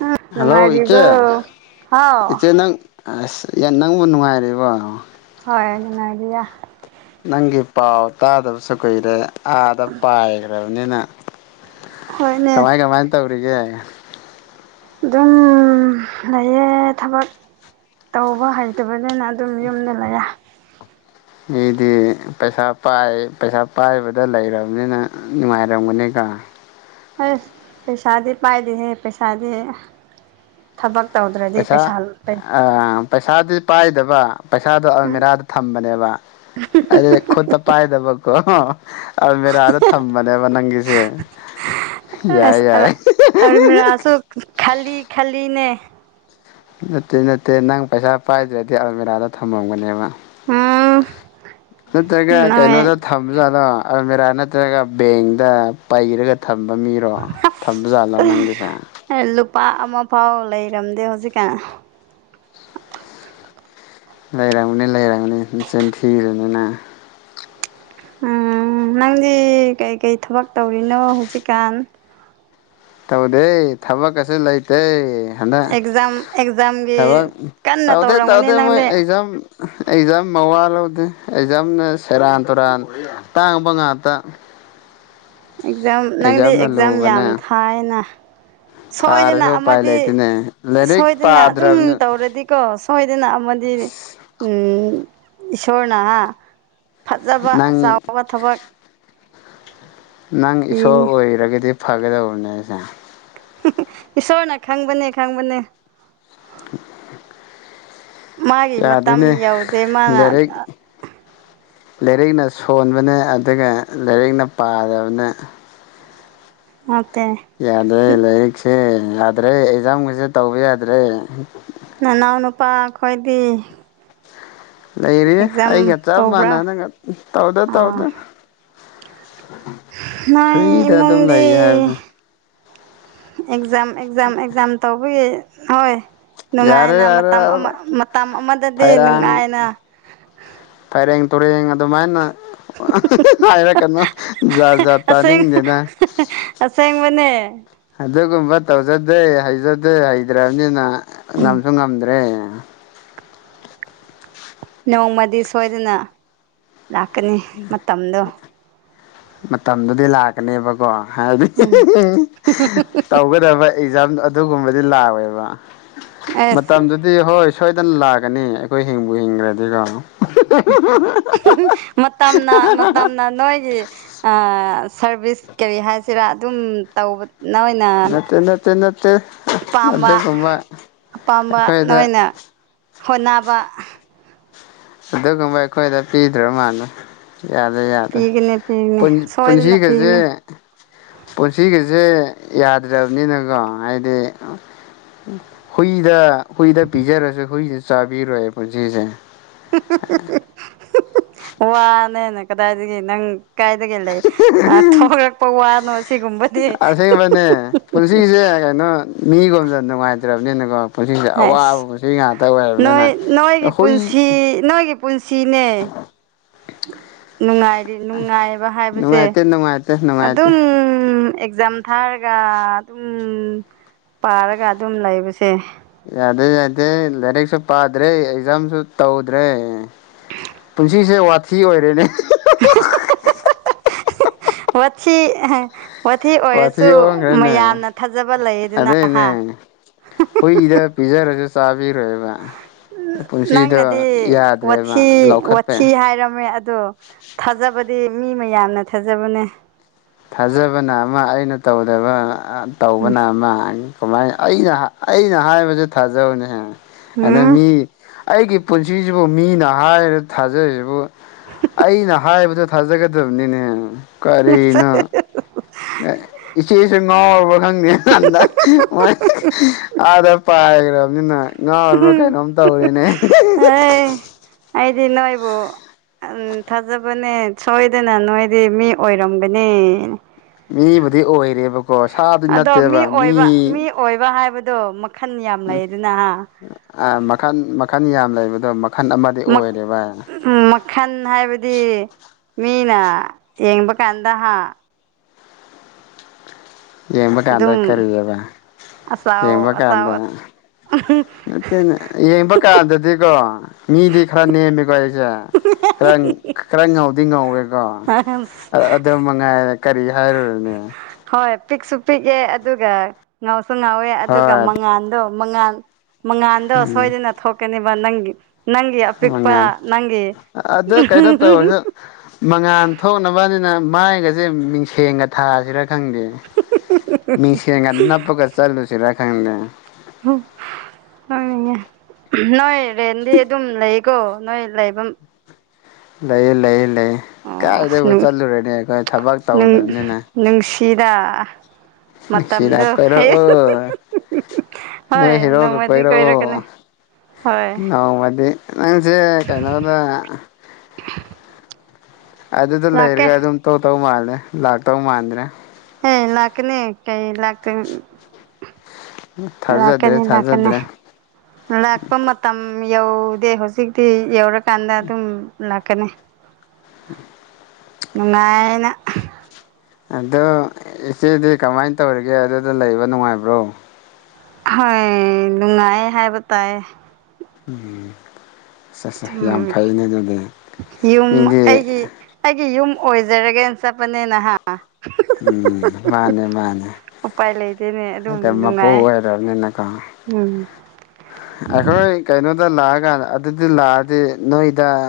ꯑ ꯍꯜꯂꯣ ꯅꯨꯡꯉꯥꯏꯔꯤꯕꯣ ꯏꯆꯦ ꯍꯥꯎ ꯏꯆꯦ ꯅꯪ ꯑꯁ ꯌꯥ ꯅꯪꯕꯨ ꯅꯨꯡꯉꯥꯏꯔꯤꯕꯣ ꯍꯣꯏ ꯅꯨꯡꯉꯥꯏꯔꯤꯌꯦ ꯅꯪꯒꯤ ꯄꯥꯎ ꯇꯥꯗꯕꯁꯨ ꯀꯨꯏꯔꯦ ꯑꯥꯗ ꯄꯥꯏꯒ꯭ꯔꯕꯅꯤꯅ ꯍꯣꯏꯅꯦ ꯀꯃꯥꯏ ꯀꯃꯥꯏꯟ ꯇꯧꯔꯤꯒꯦ ꯑꯗꯨꯝ ꯂꯩꯌꯦ ꯊꯕꯛ ꯇꯧꯕ ꯍꯩꯇꯕ ꯅꯤꯅ ꯑꯗꯨꯝ ꯌꯨꯝꯗ ꯂꯩꯌꯦ ꯃꯤꯗꯤ ꯄꯩꯁꯥ ꯄꯥꯏ ꯄꯩꯁꯥ ꯄꯥꯏꯕꯗ ꯂꯩꯔꯕꯅꯤꯅ ꯅꯨꯡꯉꯥꯏꯔꯝꯒꯅꯤ ꯀ ꯑꯥ ꯍꯩꯁ ꯄꯩꯁꯥꯗꯤ ꯄꯥꯏꯗꯦꯍꯦ ꯄꯩꯁꯥꯗꯤ ꯊꯕꯛ ꯄꯩꯁꯥ ꯑ ꯄꯩꯁꯥꯗꯤ ꯄꯥꯏ ꯗꯕ ꯄꯩꯁꯥꯗꯣ ꯑꯜꯃꯤꯔꯥꯗ ꯊꯝꯕꯅꯦꯕ ꯑꯥꯏꯗꯤ ꯈꯨꯠꯇ ꯄꯥꯏꯗꯕ ꯀꯣ ꯑꯜꯃꯤꯔꯥꯗ ꯊꯝꯕꯅꯦꯕ ꯅꯪꯒꯤꯁꯦ ꯑꯁ ꯌꯥꯏ ꯑꯜꯂꯥ ꯌꯥꯏ ꯑꯔꯃꯤꯔꯥꯁꯨ ꯈꯥꯂꯤ ꯈꯥꯂꯤꯅꯦ ꯅꯠꯇꯦ ꯅꯠꯇꯦ ꯅꯪ ꯄꯩꯁꯥ ꯄꯥꯏꯗ꯭ꯔꯗꯤ ꯑꯜꯃꯦꯔꯥꯗ ꯊꯝꯃꯝꯒꯅꯦꯕ ꯍꯥꯎ ꯅꯠꯇ꯭ꯔꯒ ꯀꯩꯅꯣꯗ ꯊꯝꯖꯥꯠꯂꯣ ꯑꯜꯃꯤꯔꯥ ꯅꯠꯇ꯭ꯔꯒ ꯕꯦꯡꯗ ꯄꯩꯔꯒ ꯊꯝꯕ ꯃꯤꯔꯣ ꯊꯝꯕꯖꯥꯠꯂꯥ ꯅꯪꯒꯤꯁꯦ ꯂꯨꯄꯥ ꯑꯃ ꯐꯥꯎ ꯂꯩꯔꯝꯗꯦ ꯍꯧꯖꯤꯛꯀꯥꯟ ꯂꯩꯔꯝꯒꯅꯤ ꯂꯩꯔꯝꯒꯅꯤ ꯅꯆꯤꯟꯊꯤꯒꯅꯨ ꯅꯪ ꯎꯝ ꯅꯪꯗꯤ ꯀꯩꯀꯩ ꯊꯕꯛ ꯇꯧꯔꯤꯅꯣ ꯍꯧꯖꯤꯛꯀꯥꯟ ꯇꯧꯗꯦ ꯊꯕꯛ ꯀꯁꯨ ꯂꯩꯇꯦ ꯍꯗꯛ ꯑꯦꯛꯖꯥꯝ ꯑꯦꯛꯖꯥꯝꯒꯤ ꯊꯕꯛ ꯀꯟꯅ ꯇꯧꯗꯦ ꯇꯧꯔꯝꯒꯅꯤ ꯇꯧꯗꯦ ꯃꯣꯏ ꯅꯪꯗꯤ ꯑꯦꯖꯝ ꯑꯩꯖꯥꯝ ꯃꯋꯥ ꯂꯧꯗꯦ ꯑꯦꯖꯝꯅ ꯁꯦꯔꯥꯟ ꯇꯨꯔꯥꯟ ꯇꯥꯡꯕ ꯉꯥꯛꯇ ꯑꯦꯛꯖꯥꯝ ꯅꯪꯗꯤ ꯑꯦꯛꯖꯥꯝꯅ ꯑꯦꯛꯖꯥꯝ ꯌꯥꯝ ꯂꯨꯕꯅꯦ ꯊꯥꯏꯅ ꯁꯣꯏꯗꯅ ꯊꯥꯔꯁꯨ ꯎꯄꯥꯏ ꯑꯃꯗꯤ ꯂꯩꯇꯦꯅꯦ ꯂꯥꯏꯔꯤꯛ ꯁꯣꯏꯗꯅ ꯑꯗꯨꯝ ꯄꯥꯗ꯭ꯔꯕꯅ ꯇꯧꯔꯗꯤꯀꯣ ꯁꯣꯏꯗꯅ ꯑꯃ ꯗꯤ ꯎꯝ ꯏꯁꯣꯔꯅ ꯍ ꯐꯖꯕ ꯅꯪ ꯆꯥꯎꯕ ꯊꯕꯛ ꯅꯪ ꯏꯁꯣꯔ ꯄꯤꯅꯤ ꯑꯣꯏꯔꯒꯗꯤ ꯐꯒꯗꯧꯕꯅꯦ ꯑꯩꯁꯦ ꯏꯁꯣꯔꯅ ꯈꯪꯕꯅꯦ ꯈꯪꯕꯅꯦ [unintelligible] ꯃꯥꯒꯤ ꯃꯇꯝ ꯌꯥꯗꯦꯅꯦ ꯌꯧꯗꯦ ꯃꯥꯅ ꯂꯥꯏꯔꯤꯛ ꯂꯥꯏꯔꯛꯅ ꯁꯣꯟꯕꯅꯦ ꯑꯗꯨꯒ ꯂꯥꯏꯔꯛꯅ ꯄꯥꯗꯕꯅꯦ ꯑ ꯌꯥꯗ꯭ꯔꯦ ꯂꯥꯏꯔꯤꯛꯁꯦ ꯌꯥꯗ꯭ꯔꯦ ꯑꯦꯛꯖꯥꯝꯒꯁꯦ ꯇꯧꯕ ꯌꯥꯗ꯭ꯔꯦ ꯅꯅꯥꯎ ꯅꯨꯨꯄꯥ ꯈꯣꯏꯗꯤ ꯂꯩꯔꯤꯌꯦ ꯑꯦꯛꯖꯥꯝ ꯑꯩꯒ ꯆꯞ ꯇꯧꯕ꯭ꯔꯥ ꯃꯥꯟꯅꯅꯒ ꯇꯧꯗꯦ ꯑꯥ ꯇꯧꯗꯦ ꯅꯣꯏ ꯐ꯭ꯔꯤꯗ ꯑꯗꯨꯝ ꯏꯃꯨꯡꯗꯤ ꯂꯩꯌꯦ ꯍꯥꯏꯕꯅꯦ ꯑꯦꯛꯖꯥꯝ ꯑꯦꯛꯖꯥꯝ ꯑꯦꯛꯖꯥꯝ ꯇꯧꯕꯒꯤ ꯍꯣꯏ ꯌꯥꯔꯦ ꯅꯨꯡꯉꯥꯏꯅ ꯌꯥꯔꯦ ꯃꯇꯝ ꯑꯃ ꯃꯇꯝ ꯑꯃꯗꯗꯤ ꯐꯩꯔꯥꯡ ꯅꯨꯡꯉꯥꯏꯅ ꯐꯩꯔꯦꯡ ꯇꯨꯔꯦꯡ ꯑꯗꯨ ꯃꯥꯏꯅ ꯍꯥꯏꯔ ꯀꯅꯣ ꯖꯥꯠ ꯖꯥꯠ ꯇꯥꯅꯤꯡꯗꯦꯗ ꯑꯁꯦꯡ ꯕꯅꯦ ꯑꯗꯨꯒꯨꯝꯕ ꯇꯧꯖꯗꯦ ꯍꯩꯖꯗꯦ ꯍꯩꯇ꯭ꯔꯕꯅꯤꯅ ꯎꯝ ꯉꯝꯁꯨ ꯉꯝꯗ꯭ꯔꯦ ꯎꯝ ꯅꯣꯡꯃꯗꯤ ꯁꯣꯏꯗꯅ ꯂꯥꯛꯀꯅꯤ ꯃꯇꯝꯗꯣ ꯃꯇꯝꯗꯨꯗꯤ ꯂꯥꯛꯀꯅꯦꯕꯀꯣ ꯍꯥꯏꯗꯤ ꯎꯝ ꯇꯧꯒꯗꯕ ꯑꯦꯛꯖꯥꯝ ꯑꯗꯨꯒꯨꯝꯕꯗꯤ ꯂꯥꯛꯑꯣꯏꯕ ꯑꯦꯁ ꯃꯇꯝꯗꯨꯗꯤ ꯍꯣꯏ ꯁꯣꯏꯗꯅ ꯂꯥꯛꯀꯅꯤ ꯑꯩꯈꯣꯏ ꯍꯤꯡꯕꯨ ꯍꯤꯡꯈ꯭ꯔꯗꯤ ꯀꯣ ꯃꯇꯝꯅ ꯃꯇꯝꯅ ꯅꯣꯏꯒꯤ ꯑꯥ ꯁꯥꯔꯚꯤꯁ ꯀꯔꯤ ꯍꯥꯏꯁꯤꯔꯥ ꯑꯗꯨꯝ ꯇꯧꯕ ꯅꯣꯏꯅ ꯅꯠꯇꯦ ꯅꯠꯇꯦ ꯅꯠꯇꯦ ꯑꯄꯥꯝꯕ ꯑꯗꯨꯒꯨꯝꯕ ꯑꯄꯥꯝꯕ ꯑꯩꯈꯣꯏꯗ ꯅꯣꯏꯅ ꯍꯣꯠꯅꯕ ꯑꯗꯨꯒꯨꯝꯕ ꯑꯩꯈꯣꯏꯗ ꯄꯤꯗ꯭ꯔ ꯃꯥꯅꯦ ꯌꯥꯗꯦ ꯌꯥꯗꯦ ꯄꯤꯒꯅꯤ ꯄꯤꯒꯅꯤ ꯄꯨꯟ ꯁꯣꯏꯗꯅ ꯄꯨꯟꯁꯤꯒꯁꯦ ꯄꯤꯒꯅꯤ ꯄꯨꯟꯁꯤꯒꯁꯦ ꯌꯥꯗ꯭ꯔꯕꯅꯤꯅꯀꯣ ꯍꯥꯏꯗꯤ ꯍꯨꯏꯗ ꯍꯨꯏꯗ ꯄꯤꯖꯔꯁꯨ ꯍꯨꯏꯗ ꯆꯥꯕꯤꯔꯣꯏ ꯄꯨꯟꯁꯤꯁꯦ ꯋꯥꯅꯦꯅꯦ ꯀꯗꯥꯏꯗꯒꯤ ꯅꯪ ꯀꯥꯏꯗꯒꯤ ꯂꯩ ꯊꯣꯛꯂꯛꯄ ꯋꯥꯅꯣ ꯁꯤꯒꯨꯝꯕ ꯑꯁꯦꯡꯕꯅꯦ ꯄꯨꯟꯁꯤꯁꯦ ꯀꯩꯅꯣ ꯃꯤꯒꯣꯝꯗ ꯅꯨꯡꯉꯥꯏꯇ꯭ꯔꯕꯅꯤꯅꯀꯣ ꯄꯨꯟꯁꯤꯁꯦ ꯑꯁ ꯑꯋꯥꯕ ꯄꯨꯟꯁꯤ ꯉꯥꯛꯇ ꯅꯣꯏ ꯑꯣꯏꯔꯕꯅꯤꯅ ꯅꯣꯏꯒꯤ ꯑꯩꯈꯣꯏ ꯄꯨꯟꯁꯤ ꯅꯣꯏꯒꯤ ꯄꯨꯟꯁꯤꯅꯦ [inaudible] ꯅꯨꯡꯉꯥꯏꯔꯤ ꯅꯨꯡꯉꯥꯏꯕ ꯍꯥꯏꯕꯁꯦ ꯅꯨꯡꯉꯥꯏꯇꯦ ꯅꯨꯡꯉꯥꯏꯇꯦ ꯅꯨꯡꯉꯥꯏꯇꯦ ꯑꯗꯨꯝ ꯑꯦꯛꯖꯥꯝ ꯊꯥꯔꯒ ꯑꯗꯨꯝ ꯄꯥꯔꯒ ꯑꯗꯨꯝ ꯂꯩꯕꯁꯦ ꯌꯥꯗꯦ ꯌꯥꯗꯦ ꯂꯥꯏꯔꯤꯛꯁꯨ ꯄꯥꯗ꯭ꯔꯦ ꯑꯦꯛꯖꯥꯝꯁꯨ ꯇꯧꯗ꯭ꯔꯦ ꯄꯨꯟꯁꯤꯁꯦ ꯋꯥꯊꯤ ꯑꯣꯏꯔꯦꯅꯦ ꯍꯤꯍꯤꯍꯤ ꯑꯍꯤꯍꯤꯍꯤꯍꯤꯍꯤ ꯋꯥꯊꯤ ꯋꯥꯊꯤ ꯋꯥꯊꯤ ꯑꯣꯏꯔꯁꯨ ꯑꯣꯟꯈ꯭ꯔꯦꯅꯦ ꯃꯌꯥꯝꯅ ꯊꯥꯖꯕ ꯂꯩ ꯑꯗꯨꯅ ꯑꯍ ꯍꯣꯏ ꯗ ꯄꯤꯖꯥꯔꯒ ꯈꯦꯕ ꯅꯪꯅꯗꯤ ꯋꯥꯊꯤ ꯂꯧꯈꯠꯄ ꯋꯥꯊꯤ ꯍꯥꯏꯔꯝꯃꯦ ꯑꯗꯣ ꯊꯥꯖꯕꯗꯤ ꯃꯤ ꯃꯌꯥꯝꯅ ꯊꯥꯖꯕꯅꯦ ꯊꯥꯖꯕꯅ ꯑꯃ ꯑꯩꯅ ꯇꯧꯗꯕ ꯇꯧꯕꯅ ꯑꯃ ꯀꯃꯥꯏꯅ ꯑꯩꯅ ꯑꯩꯅ ꯍꯥꯏꯕꯁꯦ ꯊꯥꯖꯕꯅꯦ ꯑꯗ ꯎꯝ ꯃꯤ ꯑꯩꯒꯤ ꯄꯨꯟꯁꯤꯁꯤꯕꯨ ꯃꯤꯅ ꯍꯥꯏꯔ ꯊꯥꯖꯔꯤꯁꯤꯕꯨ ꯑꯩꯅ ꯍꯥꯏꯕꯗ ꯊꯥꯖꯒꯗꯕꯅꯤꯅꯦ ꯀꯔꯤꯅꯣ [unintelligible] ꯏꯆꯦꯁꯨ ꯉꯥꯎꯔꯕ ꯈꯪꯗꯦ ꯍꯟꯗꯛ ꯃꯣꯏ ꯑꯥꯗ ꯄꯥꯏ ꯍꯥꯏꯈ꯭ꯔꯕꯅꯤꯅ ꯉꯥꯔꯕ꯭ꯔꯥ ꯀꯩꯅꯣꯝ ꯇꯧꯔꯦꯅꯦ ꯑꯍꯤꯍꯤꯍꯤ ꯈꯤꯈꯤꯈꯤ ꯑꯩ ꯑꯩꯗꯤ ꯅꯣꯏꯕꯨ ꯎꯝ ꯊꯥꯖꯕꯅꯦ ꯁꯣꯏꯗꯅ ꯅꯣꯏꯗꯤ ꯃꯤ ꯑꯣꯏꯔꯝꯒꯅꯤ ꯃꯤꯕꯨꯗꯤ ꯑꯣꯏꯔꯦꯕꯀꯣ ꯁꯥꯗꯤ ꯑꯗꯣ ꯅꯠꯇꯦꯕ ꯃꯤ ꯑꯣꯏꯕ ꯑꯣꯏꯕ ꯍꯥꯏꯕꯗꯣ ꯃꯈꯜ ꯌꯥꯝ ꯎꯝ ꯂꯩꯗꯅ ꯑꯥ ꯃꯈꯜ ꯃꯈꯜ ꯌꯥꯝ ꯂꯩꯕꯗꯣ ꯃꯈꯜ ꯑꯃꯗꯤ ꯃꯛ ꯑꯣꯏꯔꯦ ꯚꯥꯏ ꯃꯈꯜ ꯍꯥꯏꯕꯗꯤ ꯃꯤꯅꯥ ꯌꯦꯡꯕ ꯀꯥꯟꯗ ꯍꯥ ꯌꯦꯡꯕ ꯀꯥꯟꯗ ꯑꯗꯨꯝ ꯀꯔꯤꯑꯕ ꯑꯆꯥꯎ ꯌꯦꯡꯕ ꯀꯥꯟꯗ ꯑꯆꯥꯎ ꯅꯠꯇꯦꯅꯦ ꯌꯦꯡꯕ ꯀꯥꯟꯗꯗꯤꯀꯣ ꯃꯤꯗꯤ ꯈꯔ ꯅꯦꯝꯃꯤꯀꯣ ꯁꯦꯔ ꯈꯔ ꯉꯥꯎꯗꯤ ꯉꯧꯋꯦꯀꯣ ꯑꯗꯨ ꯃꯉꯥꯏꯔꯦ ꯀꯔꯤ ꯍꯥꯏꯔꯨꯔꯦꯅꯦ ꯍꯣꯏ ꯄꯤꯛꯁꯨ ꯄꯤꯛꯑꯦ ꯑꯗꯨꯒ ꯉꯥꯎꯁꯨ ꯉꯥꯎꯋꯦ ꯑꯗꯨꯒ ꯍꯣꯏ ꯃꯉꯥꯜꯗꯣ ꯃꯉꯥꯜ ꯃꯉꯥꯥꯟꯗꯣ ꯁꯣꯏꯗꯅ ꯊꯣꯛꯀꯅꯤꯕ ꯅꯪꯒꯤ ꯅꯪꯒꯤ ꯑꯄꯤꯛꯄꯥ ꯃꯉꯥꯜ ꯅꯪꯒꯤ ꯎꯝꯍꯤꯍꯤ ꯃꯉꯥꯥꯟ ꯊꯣꯛꯅꯕꯅꯤꯅ ꯃꯥꯏꯒꯁꯦ ꯃꯤꯡꯁꯦꯡꯒ ꯊꯥꯁꯤꯔ ꯈꯪꯗꯦ ꯃꯤꯡꯁꯦꯜꯒ ꯅꯄꯒ ꯆꯜꯂꯨꯁꯤꯔ ꯈꯪꯗꯦ ꯅꯣꯏ ꯔꯦꯟꯗꯤ ꯑꯗꯨꯝ ꯂꯩꯀꯣ ꯅꯣꯏ ꯂꯩꯕꯝ ꯂꯩꯌꯦ ꯂꯩꯌꯦ ꯂꯩ ꯑꯣ ꯑꯁ ꯀꯥꯏꯗꯒꯤꯕꯨ ꯅꯨꯡ ꯆꯠꯂꯨꯔꯅꯤ ꯑꯩꯈꯣꯏ ꯊꯕꯛ ꯅꯨꯡ ꯇꯧꯗꯕꯅꯤꯅ ꯅꯨꯡꯁꯤꯗ ꯁꯤꯗꯥ ꯃꯇꯝꯗꯣ ꯀꯥꯔꯛꯑꯣ ꯍꯣꯏ ꯅꯣꯏ ꯍꯦꯔꯣꯒ ꯅꯣꯡꯃꯗꯤ ꯀꯣꯏꯔꯛꯀꯅꯤ ꯀꯣꯏꯔꯛꯑꯣ ꯍꯣꯏ ꯅꯣꯡꯃꯗꯤ ꯅꯪꯁꯦ ꯀꯩꯅꯣꯗ ꯑꯗꯨꯗ ꯂꯥꯛꯀꯦ ꯂꯩꯔꯒ ꯑꯗꯨꯝ ꯇꯧ ꯇꯧ ꯃꯥꯜꯂꯦ ꯂꯥꯛꯇꯧ ꯃꯥꯟꯗ꯭ꯔꯦ ꯀꯩꯅ ꯂꯥꯛꯀꯅꯤ ꯀꯩ ꯂꯥꯛꯇꯨꯝ ꯊꯥꯖꯗ꯭ꯔꯦ ꯂꯥꯛꯀꯅꯤ ꯂꯥꯛꯀꯅꯤ ꯊꯥꯖꯗ꯭ꯔꯦ ꯂꯥꯛꯄ ꯃꯇꯝ ꯌꯧꯗꯦ ꯍꯨꯖꯤꯛꯇꯤ ꯌꯧꯔꯀꯥꯟꯗ ꯑꯗꯨꯝ ꯂꯥꯛꯀꯅꯤ ꯅꯨꯡꯉꯥꯏꯌꯦꯅ ꯑꯗꯣ ꯏꯆꯦꯗꯤ ꯀꯃꯥꯏꯟ ꯇꯧꯔꯤꯒꯦ ꯑꯗꯨꯗ ꯂꯩꯕ ꯅꯨꯡꯉꯥꯏꯕ꯭ꯔꯣ ꯍꯣꯏ ꯅꯨꯡꯉꯥꯏꯌꯦ ꯍꯥꯏꯕ ꯇꯥꯏꯌꯦ ꯎꯝ ꯑꯊꯨꯝ ꯑꯦ ꯌꯨꯝ ꯃꯤꯗꯤ ꯑꯩꯒꯤ ꯑꯩꯒꯤ ꯌꯨꯝ ꯑꯣꯏꯖꯔꯒꯦꯅ ꯆꯠꯄꯅꯦꯅ ꯍꯥ ꯎꯝ ꯃꯥꯅꯦ ꯃꯥꯅꯦ ꯎꯄꯥꯏ ꯂꯩꯇꯦꯅꯦ ꯑꯗꯨꯝ ꯍꯣꯏꯗ ꯃꯄꯣ ꯅꯨꯡꯉꯥꯏ ꯑꯣꯏꯔꯝꯅꯤꯅ ꯀꯣ ꯎꯝ ꯑꯩꯈꯣꯏ ꯀꯩꯅꯣꯗ ꯂꯥꯛꯑꯀꯥꯟꯗ ꯑꯗꯨꯗꯤ ꯂꯥꯛꯑꯗꯤ ꯅꯣꯏꯗ ꯑ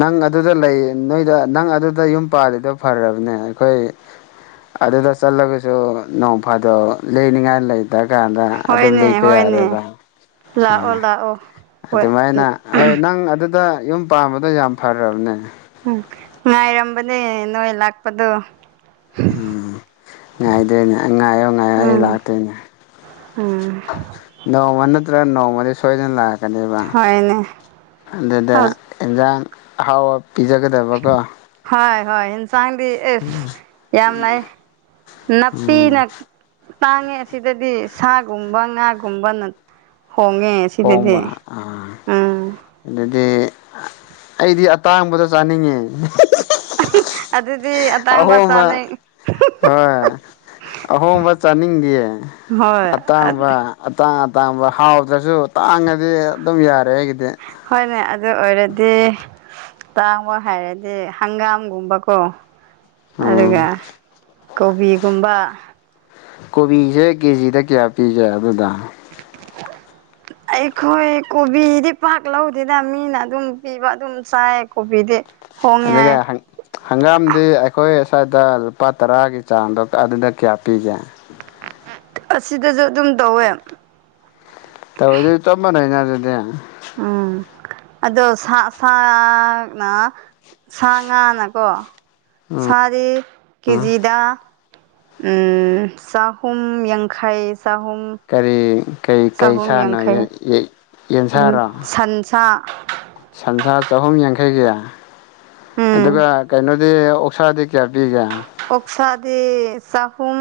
ꯅꯪ ꯑꯗꯨꯗ ꯂꯩ ꯅꯣꯏꯗ ꯅꯪ ꯑꯗꯨꯗ ꯌꯨꯝ ꯄꯥꯜꯂꯤꯗꯣ ꯐꯔꯕꯅꯦ ꯑꯩꯈꯣꯏ ꯑꯗꯨꯗ ꯆꯠꯂꯒꯁꯨ ꯅꯣꯡ ꯐꯥꯗꯣꯛ ꯂꯩꯅꯤꯡꯉꯥꯏ ꯂꯩꯇ ꯀꯥꯟꯗ ꯑꯗꯨꯝ ꯍꯣꯏꯅꯦ ꯂꯩꯕ ꯍꯣꯏꯅꯦ ꯌꯥꯔꯦꯕ ꯑ ꯂꯥꯛꯑꯣ ꯂꯥꯛꯑꯣ ꯍꯣꯏ ꯑꯗꯨꯃꯥꯏꯅ ꯍꯣꯏ ꯅꯪ ꯑꯗꯨꯗ ꯌꯨꯝ ꯄꯥꯝꯕꯗꯣ ꯌꯥꯝ ꯐꯔꯕꯅꯦ ꯎꯝ ꯉꯥꯏꯔꯝꯕꯅꯦ ꯅꯣꯏ ꯂꯥꯛꯄꯗꯣ ꯎꯝ ꯉꯥꯏꯗꯣꯏꯅꯦ ꯉꯥꯏꯌꯣ ꯉꯥꯏꯌꯣ ꯑꯩ ꯎꯝ ꯂꯥꯛꯇꯨꯏꯅꯦ ꯎꯝ ꯅꯣꯡꯃ ꯅꯇ꯭ꯔꯒ ꯅꯣꯡꯃꯗꯤ ꯁꯣꯢꯗꯅ ꯂꯥꯛ ꯀꯅꯤꯕ ꯍꯣꯏꯅꯦ ꯑꯗꯨꯗ ꯏꯟꯖꯥꯡ ꯑꯍꯥꯎꯕ ꯄꯤꯖꯒꯗꯕꯒꯣ ꯍꯣꯏ ꯍꯣꯏ ꯑꯦꯟꯁꯥꯡꯗꯤ ꯑꯦꯁ ꯌꯥꯝ ꯂꯩꯌꯦ ꯎꯝ ꯅꯥꯄꯤꯅ ꯇꯥꯡꯉꯦ ꯑꯁꯤꯗꯗꯤ ꯁꯥꯒꯨꯝꯕ ꯉꯥꯒꯨꯝꯕꯅ ꯍꯣꯡꯉꯦ ꯁꯤꯗꯗꯤ ꯍꯣꯡꯕ ꯎꯝ ꯑꯦ ꯑꯩꯗꯤ ꯑꯇꯥꯡꯕꯗꯣ ꯆꯥꯅꯤꯡꯉꯦ ꯑꯗꯨꯗꯤ ꯑꯇꯥꯡꯕ ꯑꯍꯨꯝꯃꯛ ꯆꯥꯅꯩ ꯍꯣꯢ ꯑꯍꯣꯡꯕ ꯆꯥꯅꯤꯡꯗꯤꯌꯦ ꯍꯣꯏ ꯑꯇꯥꯡꯕ ꯑꯇꯥꯡ ꯑ ꯇꯥꯡꯕ ꯍꯥꯎꯗ꯭ꯔꯁꯨ ꯇꯥꯡꯉꯗꯤ ꯑꯗꯨꯝ ꯌꯥꯔꯦ ꯑꯩꯒꯤꯗꯤ ꯍꯣꯏꯅꯦ ꯑꯗꯨ ꯑꯣꯏꯔꯗꯤ ꯇꯥꯡꯕ ꯍꯥꯏꯔꯗꯤ ꯍꯪꯒꯥꯝꯒꯨꯝꯕꯀꯣ ꯑꯗꯨꯒ ꯎꯝ ꯀꯣꯕꯤꯒꯨꯝꯕ ꯀꯣꯕꯤꯁꯦ ꯀꯦꯖꯤꯗ ꯀꯌꯥ ꯄꯤꯒꯦ ꯑꯗꯨꯗ [inaudible] ꯑꯩꯈꯣꯏ ꯀꯣꯕꯤꯗꯤ ꯄꯥꯛ ꯂꯧꯗꯦꯗ ꯃꯤꯅ ꯑꯗꯨꯝ ꯄꯤꯕ ꯑꯗꯨꯝ ꯆꯥꯏꯌꯦ ꯀꯣꯕꯤꯗꯤ ꯍꯣꯡꯉꯦ ꯑꯗꯨꯒ ꯍꯥꯏ ꯍꯪ ꯍꯪꯒꯥꯝꯗꯤ ꯑꯩꯈꯣꯏ ꯁ꯭ꯋꯥꯏꯗ ꯂꯨꯄꯥ ꯇꯔꯥꯒꯤ ꯆꯥꯡꯗꯣ ꯑꯗꯨꯗ ꯀꯌꯥ ꯄꯤꯒꯦ ꯑꯁꯤꯗꯁꯨ ꯑꯗꯨꯝ ꯇꯧꯋꯦ ꯇꯧꯔꯗꯤ ꯆꯞ ꯆꯥꯟꯅꯩꯅ ꯑꯗꯨꯗꯤ ꯎꯝ ꯑꯗꯣ ꯁꯥ ꯁꯥꯅ ꯁꯥ ꯉꯥꯅꯀꯣ ꯎꯝ ꯁꯥꯔꯦ ꯀꯦꯖꯤꯗ ꯎꯝ ꯆꯥꯍꯨꯝ ꯌꯥꯡꯈꯩ ꯆꯍꯨꯝ ꯀꯔꯤ ꯀꯩ ꯀꯩ ꯆꯍꯨꯝ ꯁꯥꯥꯅꯣ ꯌꯦꯟ ꯌꯥꯡꯈꯩ ꯌꯦ ꯑꯗꯨꯝ ꯌꯦꯟꯁꯥꯔꯣ ꯁꯟꯁꯥ ꯁꯟꯁꯥ ꯆꯍꯨꯝ ꯌꯥꯡꯈꯩꯒꯤ ꯎꯝ ꯑꯗꯨꯒ ꯀꯩꯅꯣꯗꯤ ꯑꯣꯛꯁꯥꯗꯤ ꯀꯌꯥ ꯄꯤꯒꯦ ꯑꯣꯛꯁꯥꯗꯤ ꯆꯍꯨꯝ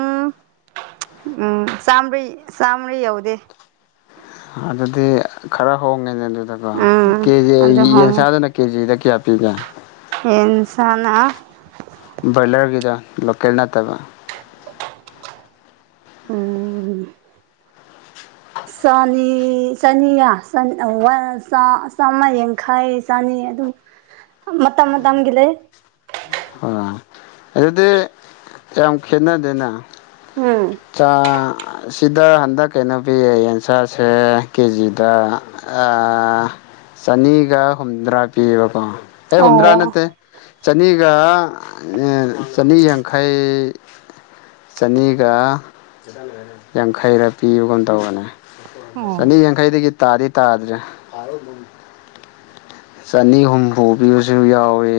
ꯎꯝ ꯆꯥꯝꯕꯔꯤ ꯆꯥꯝꯕꯔꯤ ꯌꯧꯗꯦ ꯑꯗꯨꯗꯤ ꯈꯔ ꯍꯣꯡꯉꯦꯅꯦ ꯑꯗꯨꯗꯀꯣ ꯎꯝ ꯀꯦꯖꯤ ꯑꯗꯨ ꯌꯦꯟꯁꯥꯗꯅ ꯀꯦꯖꯤꯗ ꯀꯌꯥ ꯄꯤꯒꯦ ꯌꯦꯟꯁꯅꯥ ꯕꯣꯏꯂꯔꯒꯤꯗ ꯂꯣꯀꯦꯜ ꯅꯠꯇꯕ ꯎꯝ ꯆꯥꯅꯤ ꯆꯥꯅꯤꯌꯥ ꯋꯥꯟ ꯆꯥ ꯆꯥꯝꯌꯥꯡꯈꯩ ꯆꯥꯅꯤ ꯑꯗꯨ ꯃꯇꯝ ꯃꯇꯝꯒꯤ ꯂꯩ ꯑ ꯑꯗꯨꯗꯤ ꯌꯥꯝ ꯈꯦꯠꯅꯗꯦꯅ ꯎꯝ ꯆꯥ ꯁꯤꯗ ꯍꯟꯗꯛ ꯀꯩꯅꯣ ꯄꯤꯌꯦ ꯌꯦꯟꯁꯥꯁꯦ ꯀꯦꯖꯤꯗ ꯑꯥ ꯆꯥꯅꯤꯒ ꯍꯨꯝꯗ꯭ꯔꯥ ꯄꯤꯌꯦꯕꯀꯣ ꯑꯦ ꯍꯨꯝꯗ꯭ꯔꯥ ꯑꯣ ꯅꯠꯇꯦ ꯆꯥꯅꯤꯒ ꯑꯥ ꯆꯥꯅꯤ ꯌꯥꯡꯈꯩ ꯆꯥꯅꯤꯒ ꯌꯥꯡꯈꯩꯔ ꯄꯤꯕꯒꯨꯝ ꯇꯧꯕꯅꯦ ꯑꯣ ꯆꯥꯅꯤ ꯌꯥꯡꯈꯩꯗꯒꯤ ꯇꯥꯗꯤ ꯇꯥꯗ꯭ꯔꯦ ꯆꯥꯅꯤ ꯍꯨꯝꯐꯨ ꯄꯤꯕꯁꯨ ꯌꯥꯎꯏ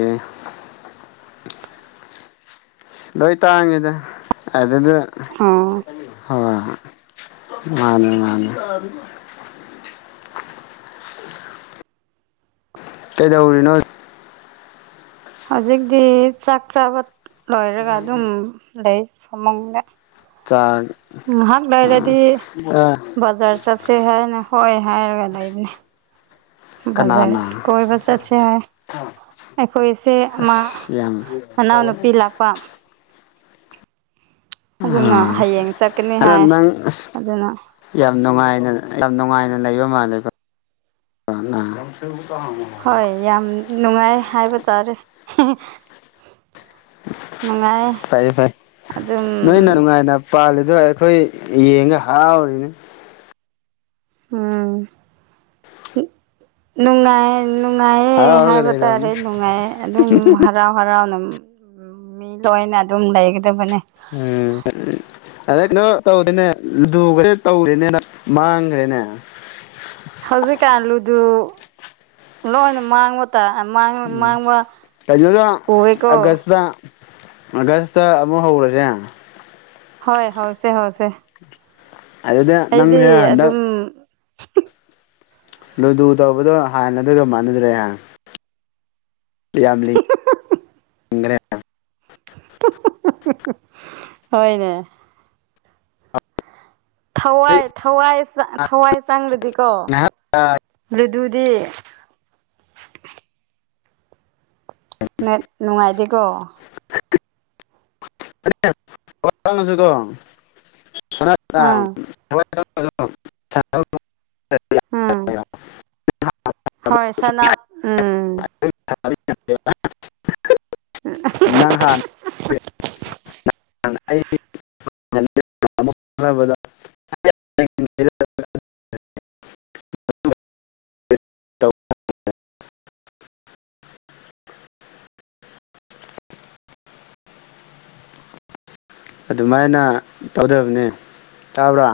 ꯂꯣꯏ ꯇꯥꯡꯉꯤꯗ ꯑꯗꯨꯗ ꯑꯣ ꯍꯣꯏ ꯍꯣꯏ ꯃꯥꯅꯦ ꯃꯥꯅꯦ ꯀꯩꯗꯧꯔꯤꯅꯣ ꯍꯧꯖꯤꯛꯇꯤ ꯆꯥꯛ ꯆꯥꯕ ꯂꯣꯏꯔꯒ ꯑꯗꯨꯝ ꯂꯩ ꯐꯃꯨꯡꯗ [unintelligible] ꯉꯥꯍꯥꯛ ꯂꯩꯔꯗꯤ ꯕꯖꯥꯔ ꯆꯠꯁꯦ ꯍꯥꯏꯅ ꯍꯣꯏ ꯍꯥꯏꯔꯒ ꯂꯩꯕꯅꯦ ꯕꯥꯖꯔ ꯀꯅꯥꯅ ꯀꯣꯏꯕ ꯆꯠꯁꯦ ꯍꯥꯏ ꯑꯩꯈꯣꯏꯁꯦ ꯑꯃ ꯑꯁ ꯌꯥꯝ ꯃꯅꯥꯎꯅꯨꯄꯤ ꯂꯥꯛꯄ ꯑꯗꯨꯅ ꯑꯥ ꯍꯌꯦꯡ ꯆꯠꯀꯅꯤ ꯑꯗꯣ ꯍꯥꯏ ꯅꯪ ꯑꯁ ꯑꯗꯨꯅ ꯌꯥꯝ ꯅꯨꯡꯉꯥꯏꯅ ꯌꯥꯝ ꯅꯨꯡꯉꯥꯏꯅ ꯂꯩꯕ ꯃꯥꯜꯂꯦꯀꯣ ꯅꯪ ꯍꯣꯏ ꯌꯥꯝ ꯅꯨꯡꯉꯥꯏ ꯍꯥꯏꯕ ꯇꯥꯔꯦ ꯅꯨꯡꯉꯥꯏ ꯐꯩꯌꯦ ꯐꯩ ꯑꯗꯨꯝ ꯅꯣꯏꯅ ꯅꯨꯡꯉꯥꯏꯅ ꯄꯥꯜꯂꯤ ꯗꯣ ꯑꯩꯈꯣꯏ ꯌꯦꯡꯉ ꯍꯔꯥꯎꯔꯤꯅꯤ ꯎꯝ ꯅꯨꯡꯉꯥꯏ ꯅꯨꯡꯉꯥꯏꯌꯦ ꯍꯔꯥꯎꯔꯒ ꯍꯥꯏꯕ ꯇꯥꯔꯦ ꯂꯩꯔꯕꯅꯤ ꯅꯨꯡꯉꯥꯏꯌꯦ ꯑꯗꯨꯝ ꯍꯔꯥꯎ ꯍꯔꯥꯎꯅ ꯃꯤ ꯂꯣꯏꯅ ꯑꯗꯨꯝ ꯂꯩꯒꯗꯕꯅꯦ ꯎꯝ [unintelligible] ꯍꯧꯖꯤꯛꯀꯥꯟ ꯂꯨꯗꯨ ꯂꯣꯏꯅ ꯃꯥꯡꯕ ꯃꯥꯡ ꯃꯥꯡꯕ ꯀꯩꯅꯣꯗ ꯎꯋꯦꯀꯣ ꯑꯥꯒꯁꯇ ꯑꯥꯒꯁꯇ ꯑꯃꯨꯛ ꯍꯧꯔꯁꯦ ꯍꯣꯏ ꯍꯧꯁꯦ ꯍꯧꯁꯦ ꯑꯗꯨꯗ ꯑꯩꯗꯤ ꯅꯪꯁꯦ ꯍꯟꯗꯛ ꯑꯗꯨꯝ ꯂꯨꯗꯨ ꯇꯧꯕꯗꯣ ꯍꯥꯟꯅ ꯗꯨꯒ ꯃꯥꯟꯅꯗ꯭ꯔꯦ ꯍꯥ [unintelligible] ꯍꯣꯏꯅꯦ ꯑꯩ ꯊꯋꯥꯏ ꯊꯋꯥꯏ ꯆ ꯊꯋꯥꯏ ꯆꯪꯔꯗꯤꯀꯣ ꯉꯥꯏꯍꯥꯛ ꯔꯨ ꯗꯨꯗꯤ ꯅꯨꯡꯉꯥꯏꯇꯦꯀꯣ [unintelligible] ꯑꯥ [unintelligible] ꯎꯝ ꯍꯣꯏ ꯁꯅꯞ ꯎꯝ [unintelligible] ꯅꯪ ꯍꯥꯟꯅ [unintelligible] [unintelligible] [inaudible] ꯑꯗꯨꯃꯥꯏꯅ ꯇꯧꯗꯕꯅꯦ ꯇꯥꯕ꯭ꯔ